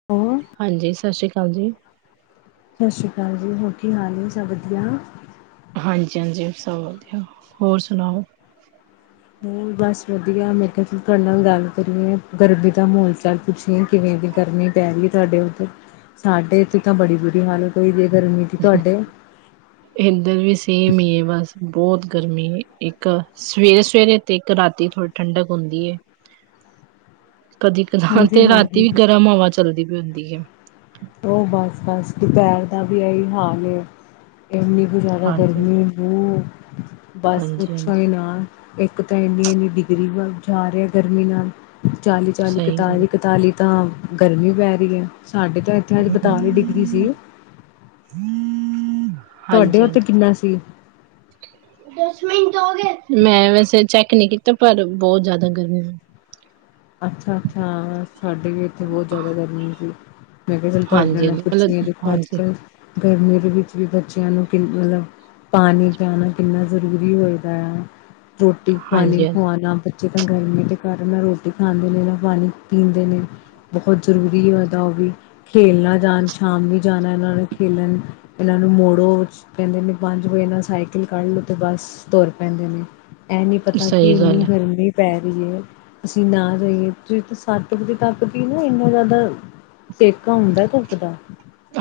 [unintelligible] ਹਾਂਜੀ, ਸਤਿ ਸ਼੍ਰੀ ਅਕਾਲ ਜੀ। ਸਤਿ ਸ਼੍ਰੀ ਅਕਾਲ ਜੀ, ਹੋਰ ਕੀ ਹਾਲ ਏ ਸਭ ਵਧੀਆ? ਹਾਂਜੀ ਹਾਂਜੀ ਸਭ ਵਧੀਆ, ਹੋਰ ਸੁਣਾਓ? ਬਸ ਵਧੀਆ ਮੈਂ ਕਿਹਾ ਚਲ ਤੁਹਾਡੇ ਨਾਲ ਗੱਲ ਕਰੀਏ ਗਰਮੀ ਦਾ ਮਹੌਲ ਚਾਲ ਪੁੱਛੀਏ ਕਿਵੇਂ ਦੀ ਗਰਮੀ ਪੈ ਰਹੀ ਏ ਤੁਹਾਡੇ ਉੱਧਰ ਸਾਡੇ ਇੱਥੇ ਤਾਂ ਬੜੀ ਬੁਰੀ ਹਾਲਤ ਹੋਈ ਏ ਗਰਮੀ ਦੀ ਤੁਹਾਡੇ ਏਧਰ ਵੀ ਸੇਮ ਹੀ ਏ ਬਸ ਬਹੁਤ ਗਰਮੀ ਏ ਇੱਕ ਸਵੇਰੇ-ਸਵੇਰੇ ਤੇ ਇੱਕ ਰਾਤੀ ਥੋੜ ੜੀ ਠੰਡਕ ਹੁੰਦੀ ਏ। [inaudible] ਕਦੀ ਕਦਾਰ ਹਾਂਜੀ ਤੇ ਰਾਤੀਂ ਹਾਂਜੀ ਵੀ ਗਰਮ ਹਵਾ ਚੱਲਦੀ ਪ‌ਈ ਹੁੰਦੀ ਏ। ਉਹ ਬਸ ਬਸ ਦੁਪਹਿਰ ਦਾ ਵੀ ਐਹੀ ਹਾਲ ਏ ਐਨੀ ਕੁ ਜ਼ਿਆਦਾ ਹਾਂਜੀ। ਗਰਮੀ ਉਹ ਬਸ ਹਾਂਜੀ ਪੁੱਛੋਂ ਹੀ ਹਾਂਜੀ ਨਾ। ਇੱਕ ਤਾਂ ਐਨੀ ਐਨੀ ਡਿਗਰੀ ਵੱਲ ਜਾ ਰਿਹਾ ਗਰਮੀ ਨਾਲ ਚਾਲੀ-ਚਾਲੀ, ਸਹੀ ਗੱਲ ਕਤਾਲੀ-ਕਤਾਲੀ ਤਾਂ ਗਰਮੀ ਪੈ ਰਹੀ ਏ ਸਾਡੇ ਤਾਂ ਏਧਰ ਪਤਾਲੀ ਡਿਗਰੀ ਸੀ। ਤੁਹਾਡੇ ਉੱਥੇ ਹਾਂਜੀ-ਹਾਂਜੀ। ਕਿੰਨਾ [inaudible] ਮੈਂ ਵੈਸੇ ਚੈੱਕ ਨੀ ਕੀਤਾ ਪਰ ਬਹੁਤ ਜ਼ਿਆਦਾ ਗਰਮੀ ਅੱਛਾ-ਅੱਛਾ ਸਾਡੇ ਵੀ ਇੱਥੇ ਬਹੁਤ ਜਿਆਦਾ ਗਰਮੀ ਸੀ। ਮੈਂ ਕਿਹਾ ਚਲ ਤੁਹਾਡੇ ਹਾਂਜੀ ਨਾਲ ਹਾਂਜੀ ਪੁੱਛਦੀ ਏ ਮਤਲਬ ਦੇਖੋ ਹਾਂਜੀ ਅੱਜ-ਕੱਲ ਗਰਮੀ ਦੇ ਵਿੱਚ ਵੀ ਬੱਚਿਆਂ ਨੂੰ ਕਿੰਨ ਮਤਲਬ ਪਾਣੀ ਪਿਆਣਾ ਕਿੰਨਾ ਜ਼ਰੂਰੀ ਹੋਇਦਾ ਐ ਰੋਟੀ ਪਾਣੀ ਹਾਂਜੀ ਹਾਂਜੀ ਖਵਾਣਾ ਬੱਚੇ ਤਾਂ ਗਰਮੀ ਦੇ ਕਾਰਨ ਨਾ ਰੋ ਰੋਟੀ ਖਾਂਦੇ ਨੇ, ਨਾ ਪਾਣੀ ਪੀਂਦੇ ਨੇ ਬਹੁਤ ਜ਼ਰੂਰੀ ਹੋਏ ਦਾ ਉਹ ਵੀ ਖੇਲਣਾ ਜਾਣ ਸ਼ਾਮ ਨੂੰ ਹੀ ਜਾਣਾ ਇਹਨਾਂ ਨੇ ਖੇਲਣ ਪਹਿਲਾਂ ਇਹਨਾਂ ਨੂੰ ਮੋੜੋ ਕਹਿੰਦੇ ਨੇ ਪੰਜ ਵਜੇ ਨਾਲ ਸਾਈਕਲ ਕੱਢ ਲਓ ਤੇ ਬਸ ਤੁਰ ਪੈਂਦੇ ਨੇ। ਐਹ ਨੀ ਪਤਾ ਸਹੀ ਕਿ ਗੱਲ ਏਨੀ ਹੈ। ਗਰਮੀ ਪੈ ਰਹੀ ਏ। ਅਸੀਂ ਨਾ ਜਾਈਏ, ਸੂਰਜ ਸੱਤ ਵਜੇ ਤੱਕ ਵੀ ਨਾ ਇੰਨਾ ਜਿਆਦਾ ਸੇਕਾ ਹੁੰਦਾ ਧੁੱਪ ਦਾ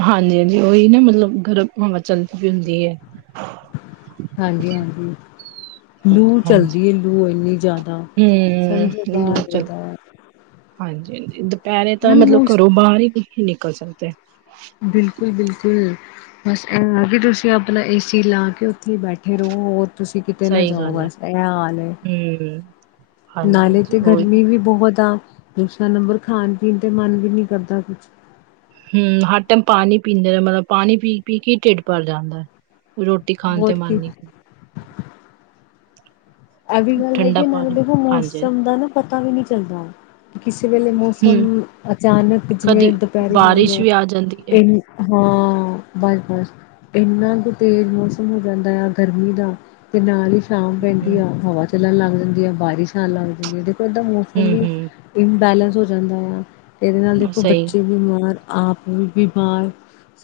ਹਾਂਜੀ-ਹਾਂਜੀ, ਉਹੀ ਨਾ ਮਤਲਬ ਗਰਮ ਹਵਾ ਚੱਲਦੀ ਪਈ ਹੁੰਦੀ ਐ। ਹਾਂਜੀ-ਹਾਂਜੀ। ਲੂ ਹਾਂਜੀ ਚਲਦੀ ਐ ਲੂ ਇੰਨੀ ਜ਼ਿਆਦਾ ਸਮਝੋ [unintelligible] ਹਾਂਜੀ-ਹਾਂਜੀ ਦੁਪਹਿਰੇ ਤਾਂ ਨਾਲੇ ਮਤਲਬ ਮੋਸ ਘਰੋਂ ਬਾਹਰ ਹੀ ਨਈ ਨਿਕਲ ਸਕਦੇ। ਬਿਲਕੁਲ-ਬਿਲਕੁਲ। ਬਸ ਐਹ ਆ ਕਿ ਤੁਸੀਂ ਆਪਣਾ ਏਸੀ ਲਾ ਕੇ ਉੱਥੇ ਹੀ ਬੈਠੇ ਰਹੋ ਹੋਰ? ਤੁਸੀਂ ਕਿਤੇ ਨਾ ਸਹੀ ਜਾਓ ਗੱਲ ਹੈ। ਬਸ ਇਹ ਹਾਲ ਐ, ਹੂੰ ਹਾਂਜੀ ਨਾਲੇ ਹਾਂਜੀ ਤੇ ਉਹੀ ਗਰਮੀ ਵੀ ਬਹੁਤ ਆ, ਦੂਸਰਾ ਨੰਬਰ ਖਾਣ-ਪੀਣ ਤੇ ਮਨ ਵੀ ਨੀ ਕਰਦਾ ਕੁਛ ਹੂੰ, ਹਰ ਟਾਈਮ ਪਾਣੀ ਪੀਂਦੇ ਨੇ ਮਤਲਬ ਪਾਣੀ ਪੀ-ਪੀ ਕੇ ਢਿੱਡ ਭਰ ਜਾਂਦਾ, ਰੋਟ ਟੀ ਖਾਣ ਤੇ ਹੋਰ ਮਨ ਕੀ ਨੀ। ਐਹ ਵੀ ਗੱਲ ਠੰਡਾ ਹੈਗੀ ਨਾਲੇ ਪਾਣੀ ਦੇਖੋ ਹਾਂਜੀ ਹਾਂਜੀ ਮੌਸਮ ਦਾ ਨਾ ਪਤਾ ਵੀ ਨੀ ਚੱਲਦਾ। ਕਿਸੇ ਵੇਲੇ ਮੌਸਮ ਹੂੰ ਅਚਾਨਕ ਜਿਵੇਂ ਕਦੀ ਦੁਪੈਰੇ ਮੰਨ ਬਾਰਿਸ਼ ਲਓ ਵੀ ਆ ਜਾਂਦੀ ਹੈ ਇ ਹਾਂ, ਬਸ-ਬਸ ਏਨਾ ਕ ਤੇਜ਼ ਮੌਸਮ ਹੋ ਜਾਂਦਾ ਏ ਆ ਗਰਮੀ ਦਾ ਤੇ ਨਾਲ ਈ ਸ਼ਾਮ ਹੂੰ ਪੈਂਦੀ ਆ ਹਵਾ ਚੱਲਣ ਲੱਗ ਜਾਂਦੀ ਆ, ਬਾਰਿਸ਼ ਆਣ ਲੱਗ ਜਾਂਦੀ ਐ, ਦੇਖੋ ਏਦਾਂ ਮੌਸਮ ਹੂੰ ਵੀ ਹੂੰ ਇਮਬੈਲੈਂਸ ਹੋ ਜਾਂਦਾ ਏ ਆ, ਏਦੇ ਨਾਲ ਦੇਖੋ ਸਹੀ ਬੱਚੇ ਬਿਮਾਰ ਆਪ ਵੀ ਬਿਮਾਰ,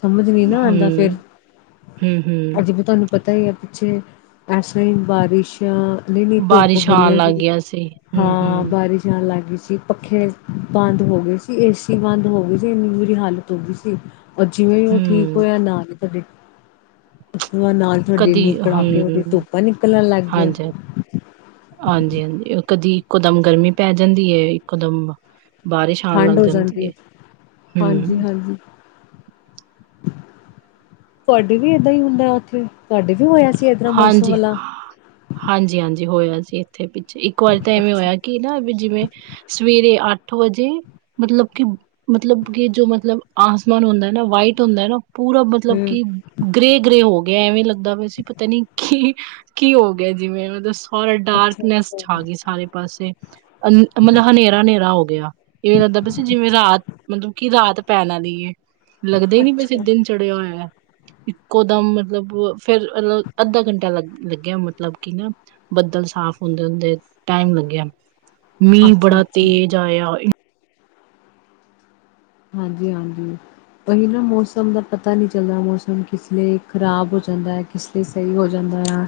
ਸਮਝ ਨੀ ਨਾ ਆਦਾ ਫੇਰ, ਹੂੰ ਹੂੰ ਹੂੰ ਅਜੇ ਤਾਂ ਤੋਨੂੰ ਪਤਾ ਈ ਐ ਪਿੱਛੇ, ਐਸਾ ਈ ਬਾਰਿਸ਼ਾਂ ਨਈ-ਨ‌ਈ ਧੁੱਪ ਬਾਰਿਸ਼ ਆਣ ਬੜੀਆ ਸੀ, ਲੱਗ ਗਿਆ ਸੀ ਹੂੰ ਹਾਂ ਹੂੰ ਬਾਰਿਸ਼ ਜਾ ਲੱਗ ਗੀ ਸੀ, ਪੱਖੇ ਬੰਦ ਹੋ ਗੇ ਸੀ ਏਸੀ ਬੰਦ ਹੋ ਗੀ ਸੀ, ਏਨੀ ਬੁਰੀ ਹਾਲਤ ਹੋ ਗੀ ਸੀ। ਔਰ ਜਿਵੇਂ ਓ ਠੀਕ ਹੂੰ ਹੋਇਆ, ਨਾਲ ‌ਈ ਤੁਹਾਡੇ ਉਸ ਤੋਂ ਬਾਅਦ ਨਾਲ ਈ ਤੁਹਾਡੇ ਕਦੀ ਐਨੇ ਕੜਾਕੇ ਵਾਲੀ ਧੁੱਪਾਂ ਨਿਕਲਣ ਲੱਗ ਗੀਆ। ਹਾਂਜੀ-ਹਾਂਜੀ, ਓ ਕਦੀ ਇੱਕੋ ਦਮ ਗਰਮੀ ਪੈ ਜਾਂਦੀ ਐ, ਇੱਕੋ ਦਮ ਬਾਰਿਸ਼ ਆਉਣ ਠੰਡ ਲੱਗ ਹੋ ਜਾਂਦੀ ਐ, ਹੈ ਹਮ ਹਾਂਜੀ-ਹਾਂਜੀ। ਤੁਹਾਡੇ ਵੀ ਏਦਾਂ ਈ ਹੁੰਦਾ ਓਥੇ, ਤੁਹਾਡੇ ਵੀ ਹੋਇਆ ਸੀ। ਏਦਾਂ ਮੌਸਮ ਹਾਂਜੀ, ਵਾਲਾ ਹਾਂਜੀ-ਹਾਂਜੀ ਹੋਇਆ ਸੀ ਏਥੇ ਪਿੱਛੇ ਇੱਕ ਵਾਰੀ ਇਕ ਤਾਂ ਐਵੇਂ ਅੱਛਾ ਹੋਇਆ ਕੀ ਨਾ ਵੀ ਜਿਵੇਂ ਸਵੇਰੇ ਅੱਠ ਵਜੇ ਮਤਲਬ ਕਿ ਮਤਲਬ ਕਿ, ਜੋ ਮਤਲਬ ਆਸਮਾਨ ਹੁੰਦਾ ਨਾ ਵਾਈਟ ਹੁੰਦੈ ਨਾ ਪੂਰਾ ਮਤਲਬ ਹਮ ਕਿ ਗ੍ਰੇ, ਗ੍ਰੇ ਹੋ ਗਿਆ, ਐਵੇਂ ਲੱਗਦਾ ਪਿਆ ਸੀ। ਪਤਾ ਨੀ ਕੀ, ਕੀ ਹੋ ਗਿਆ ਜਿਵੇਂ ਮਤਲਬ ਸਾਰੇ ਅੱਛਾ ਡਾਰਕਨੈਸ ਛਾ ਅੱਛਾ ਗੀ ਸਾਰੇ ਪਾਸੇ। ਅਨ ਮਤਲਬ ਹਨੇਰਾ-ਹਨੇਰਾ ਹੋ ਗਿਆ। ਇਹ ਲੱਗਦਾ ਪਿਆ ਸੀ ਜਿਵੇਂ ਰਾਤ, ਮਤਲਬ ਕਿ ਰਾਤ ਪੈਣ ਆਲੀ ਏ। ਲੱਗਦਾ ਈ ਨੀ ਪੇਆ ਸੀ ਅੱਛਾ ਦਿਨ ਚੜਿਆ ਹੋਇਆ, ਇੱਕੋ ਦਮ ਮਤਲਬ ਫੇਰ ਮਲਬ ਅੱਧਾ ਘੰਟਾ ਲੱਗ ਲੱਗਿਆ ਮਤਲਬ ਕਿ ਨਾ। ਬੱਦਲ ਸਾਫ਼ ਹੁੰਦੇ ਹੁੰਦੇ ਟਾਈਮ ਲੱਗਿਆ, ਮੀਂਹ ਅੱਛਾ ਬੜਾ ਅੱਛਾ ਤੇਜ਼ ਆਇਆ। ਹਾਂਜੀ-ਹਾਂਜੀ। ਓਹੀ ਨਾ ਮੌਸਮ ਦਾ ਪਤਾ ਨੀ ਚੱਲਦਾ, ਮੌਸਮ ਕਿਸ ਵੇਲੇ ਖ਼ਰਾਬ ਹੋ ਜਾਂਦਾ ਐ ਕਿਸ ਸਹੀ ਹੋ ਜਾਂਦਾ ਏ ਆ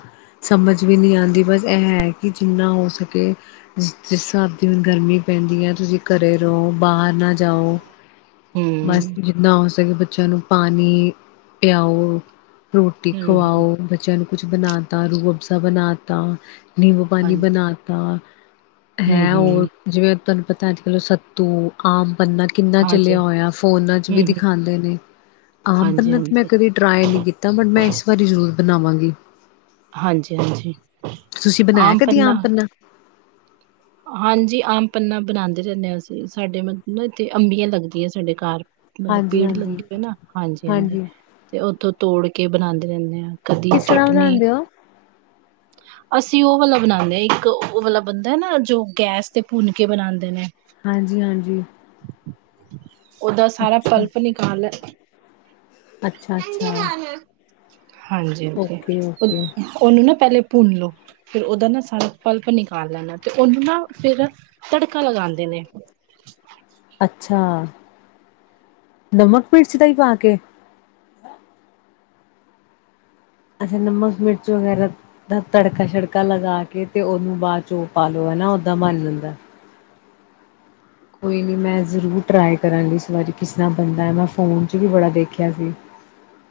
ਸਮਝ ਵੀ ਨੀ ਆਦੀ, ਬਸ ਐਹ ਹੈ ਕਿ ਜਿੰਨਾ ਹੋ ਸਕੇ ਜਿਸ, ਜਿਸ ਸਾਬ ਦੀ ਹੁਣ ਗਰਮੀ ਪੈਂਦੀ ਐ, ਤੁਸੀਂ ਘਰੇ ਰਹੋ, ਬਾਹਰ ਨਾ ਜਾਓ। ਬਸ ਹਮ ਜਿੰਨਾ ਹੋ ਸਕੇ ਬੱਚਿਆਂ ਨੂੰ ਪਾਣੀ, ਪਿਆਓ। ਰੋਟੀ ਹਮ ਹਮ ਖਵਾਓ, ਬੱਚਿਆਂ ਨੂੰ ਕੁਛ ਬਣਾਤਾ ਰੂ ਅਫਜ਼ਾ ਬਣਾਤਾ। ਨਿੰਬੂ ਪਾਣੀ ਹਾਂਜੀ ਬਣਾਤਾ, ਹਮ ਹੈਅ ਔ ਹਮ ਜਿਵੇਂ ਤੁਹਾਨੂੰ ਪਤਾ ਅੱਜ-ਕੱਲ ਸੱਤੂ ਆਮ ਪੰੰਨਾ ਕਿੰ ਹਾਂਜੀ ਚੱਲਿਆ ਹੋਇਆ, ਫੋਨਾਂ ਚ ਵੀ ਹਮ ਹਮ ਦਿਖਾਦੇ ਨੇ, ਆਮ ਹਾਂਜੀ ਪੰਨਾ ਤੇ ਮੈਂ ਹਾਂਜੀ ਕਦੇ ਟਰਾਈ ਨੀ ਕੀਤਾ, ਬਟ ਮੈਂ ਇਸ ਵਾਰੀ ਜ਼ਰੂਰ ਬਣਾਵਾਂਗੀ। ਹਾਂਜੀ ਹਾਂਜੀ ਤੁਸੀਂ ਬਣਾਇਆ ਕਦੀ ਆਮ ਪੰਨਾ? ਹਾਂਜੀ ਆਮ ਪੰਨਾ ਬਣਾਦੇ ਰਹਿਨੇ ਆ ਅਸੀਂ, ਸਾਡੇ ਮਤਲਬ ਏਥੇ ਅੰਬੀਆਂ ਲੱਗਦੀਆਂ ਸਾਡੇ ਘਰ। ਮਤਲਬ ਹਾਂਜੀ ਪੇੜ ਹਾਂਜੀ ਲੱਗੇ ਦੇ ਆ ਨਾ, ਹਾਂਜੀ-ਹਾਂਜੀ ਹਾਂਜੀ ਤੇ ਉੱਥੋ ਤੋੜ ਕੇ ਬਣਾਦੇ ਰਹਿਨੇ ਆ। ਕਦੀ ਕਿਸ ਤਰ੍ਹਾਂ ਚਟਨੀ ਬਣਾਉਂਦੇ ਹੋ ਅਸੀਂ ਓ ਵਾਲਾ ਬਣਾਨੇ ਆ ਇੱਕ ਓ ਵਾਲਾ ਬਨਦੈ ਨਾ ਜੋ ਗੈਸ ਤੇ ਭੁੰਨਕੇ ਬਣਾਦੇ ਨੇ। ਹਾਂਜੀ-ਹਾਂਜੀ। ਉਹਦਾ ਸਾਰਾ ਅੱਛਾ ਪਲਪ ਨਿਕਾਲ, ਅੱਛਾ ਐੰਝ ਹੀ ਅੱਛਾ ਖਾਣਾ ਹਾਂਜੀ- ਹਾਂਜੀ ਓਕੇ ਉਹਨ ਓਕੇ ਉਹਨੂੰ ਨਾ ਪਹਿਲੇ ਭੁੰਨ ਲਓ। ਫੇਰ ਉਹਦਾ ਨਾ ਸਾਰਾ ਪਲਪ ਨਿਕਾਲ ਲੈਣਾ ਤੇ ਉਹਨੂੰ ਨਾ ਫੇਰ ਤੜਕਾ ਲਗਾਉਂਦੇ ਨੇ। ਅੱਛਾ, ਨਮਕ ਮੀਰਚ ਦਹੀ ਪਾ ਕੇ। ਅੱਛਾ, ਨਮਕ ਮਿਰਚ ਵਗੈਰਾ। ਦਾ ਤੜਕਾ ਸ਼ੜਕਾ ਲਗਾ ਕੇ ਤੇ ਉਹਨੂੰ ਬਾਅਦ 'ਚੋ ਉਹ ਪਾ ਲੋ ਹੈਨਾ ਓਦਾਂ ਬਣ ਜਾਂਦਾ। ਕੋਈ ਨੀ ਮੈਂ ਜ਼ਰੂਰ ਟ੍ਰਾਈ ਕਰਾਂਗੀ ਇਸ ਵਾਰੀ ਕਿਸ ਨਾਲ ਬਣਦਾ, ਮੈਂ ਫੋਨ 'ਚ ਵੀ ਬੜਾ ਦੇਖਿਆ ਸੀ।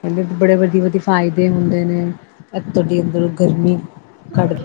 ਕਹਿੰਦੇ ਬੜੇ ਵੱਡੇ- ਵੱਡੇ ਫਾਇਦੇ ਹੁੰਦੇ ਨੇ, ਐਹ ਤੁਹਾਡੀ ਅੰਦਰੋਂ ਗਰਮੀ ਕਢਦਾ।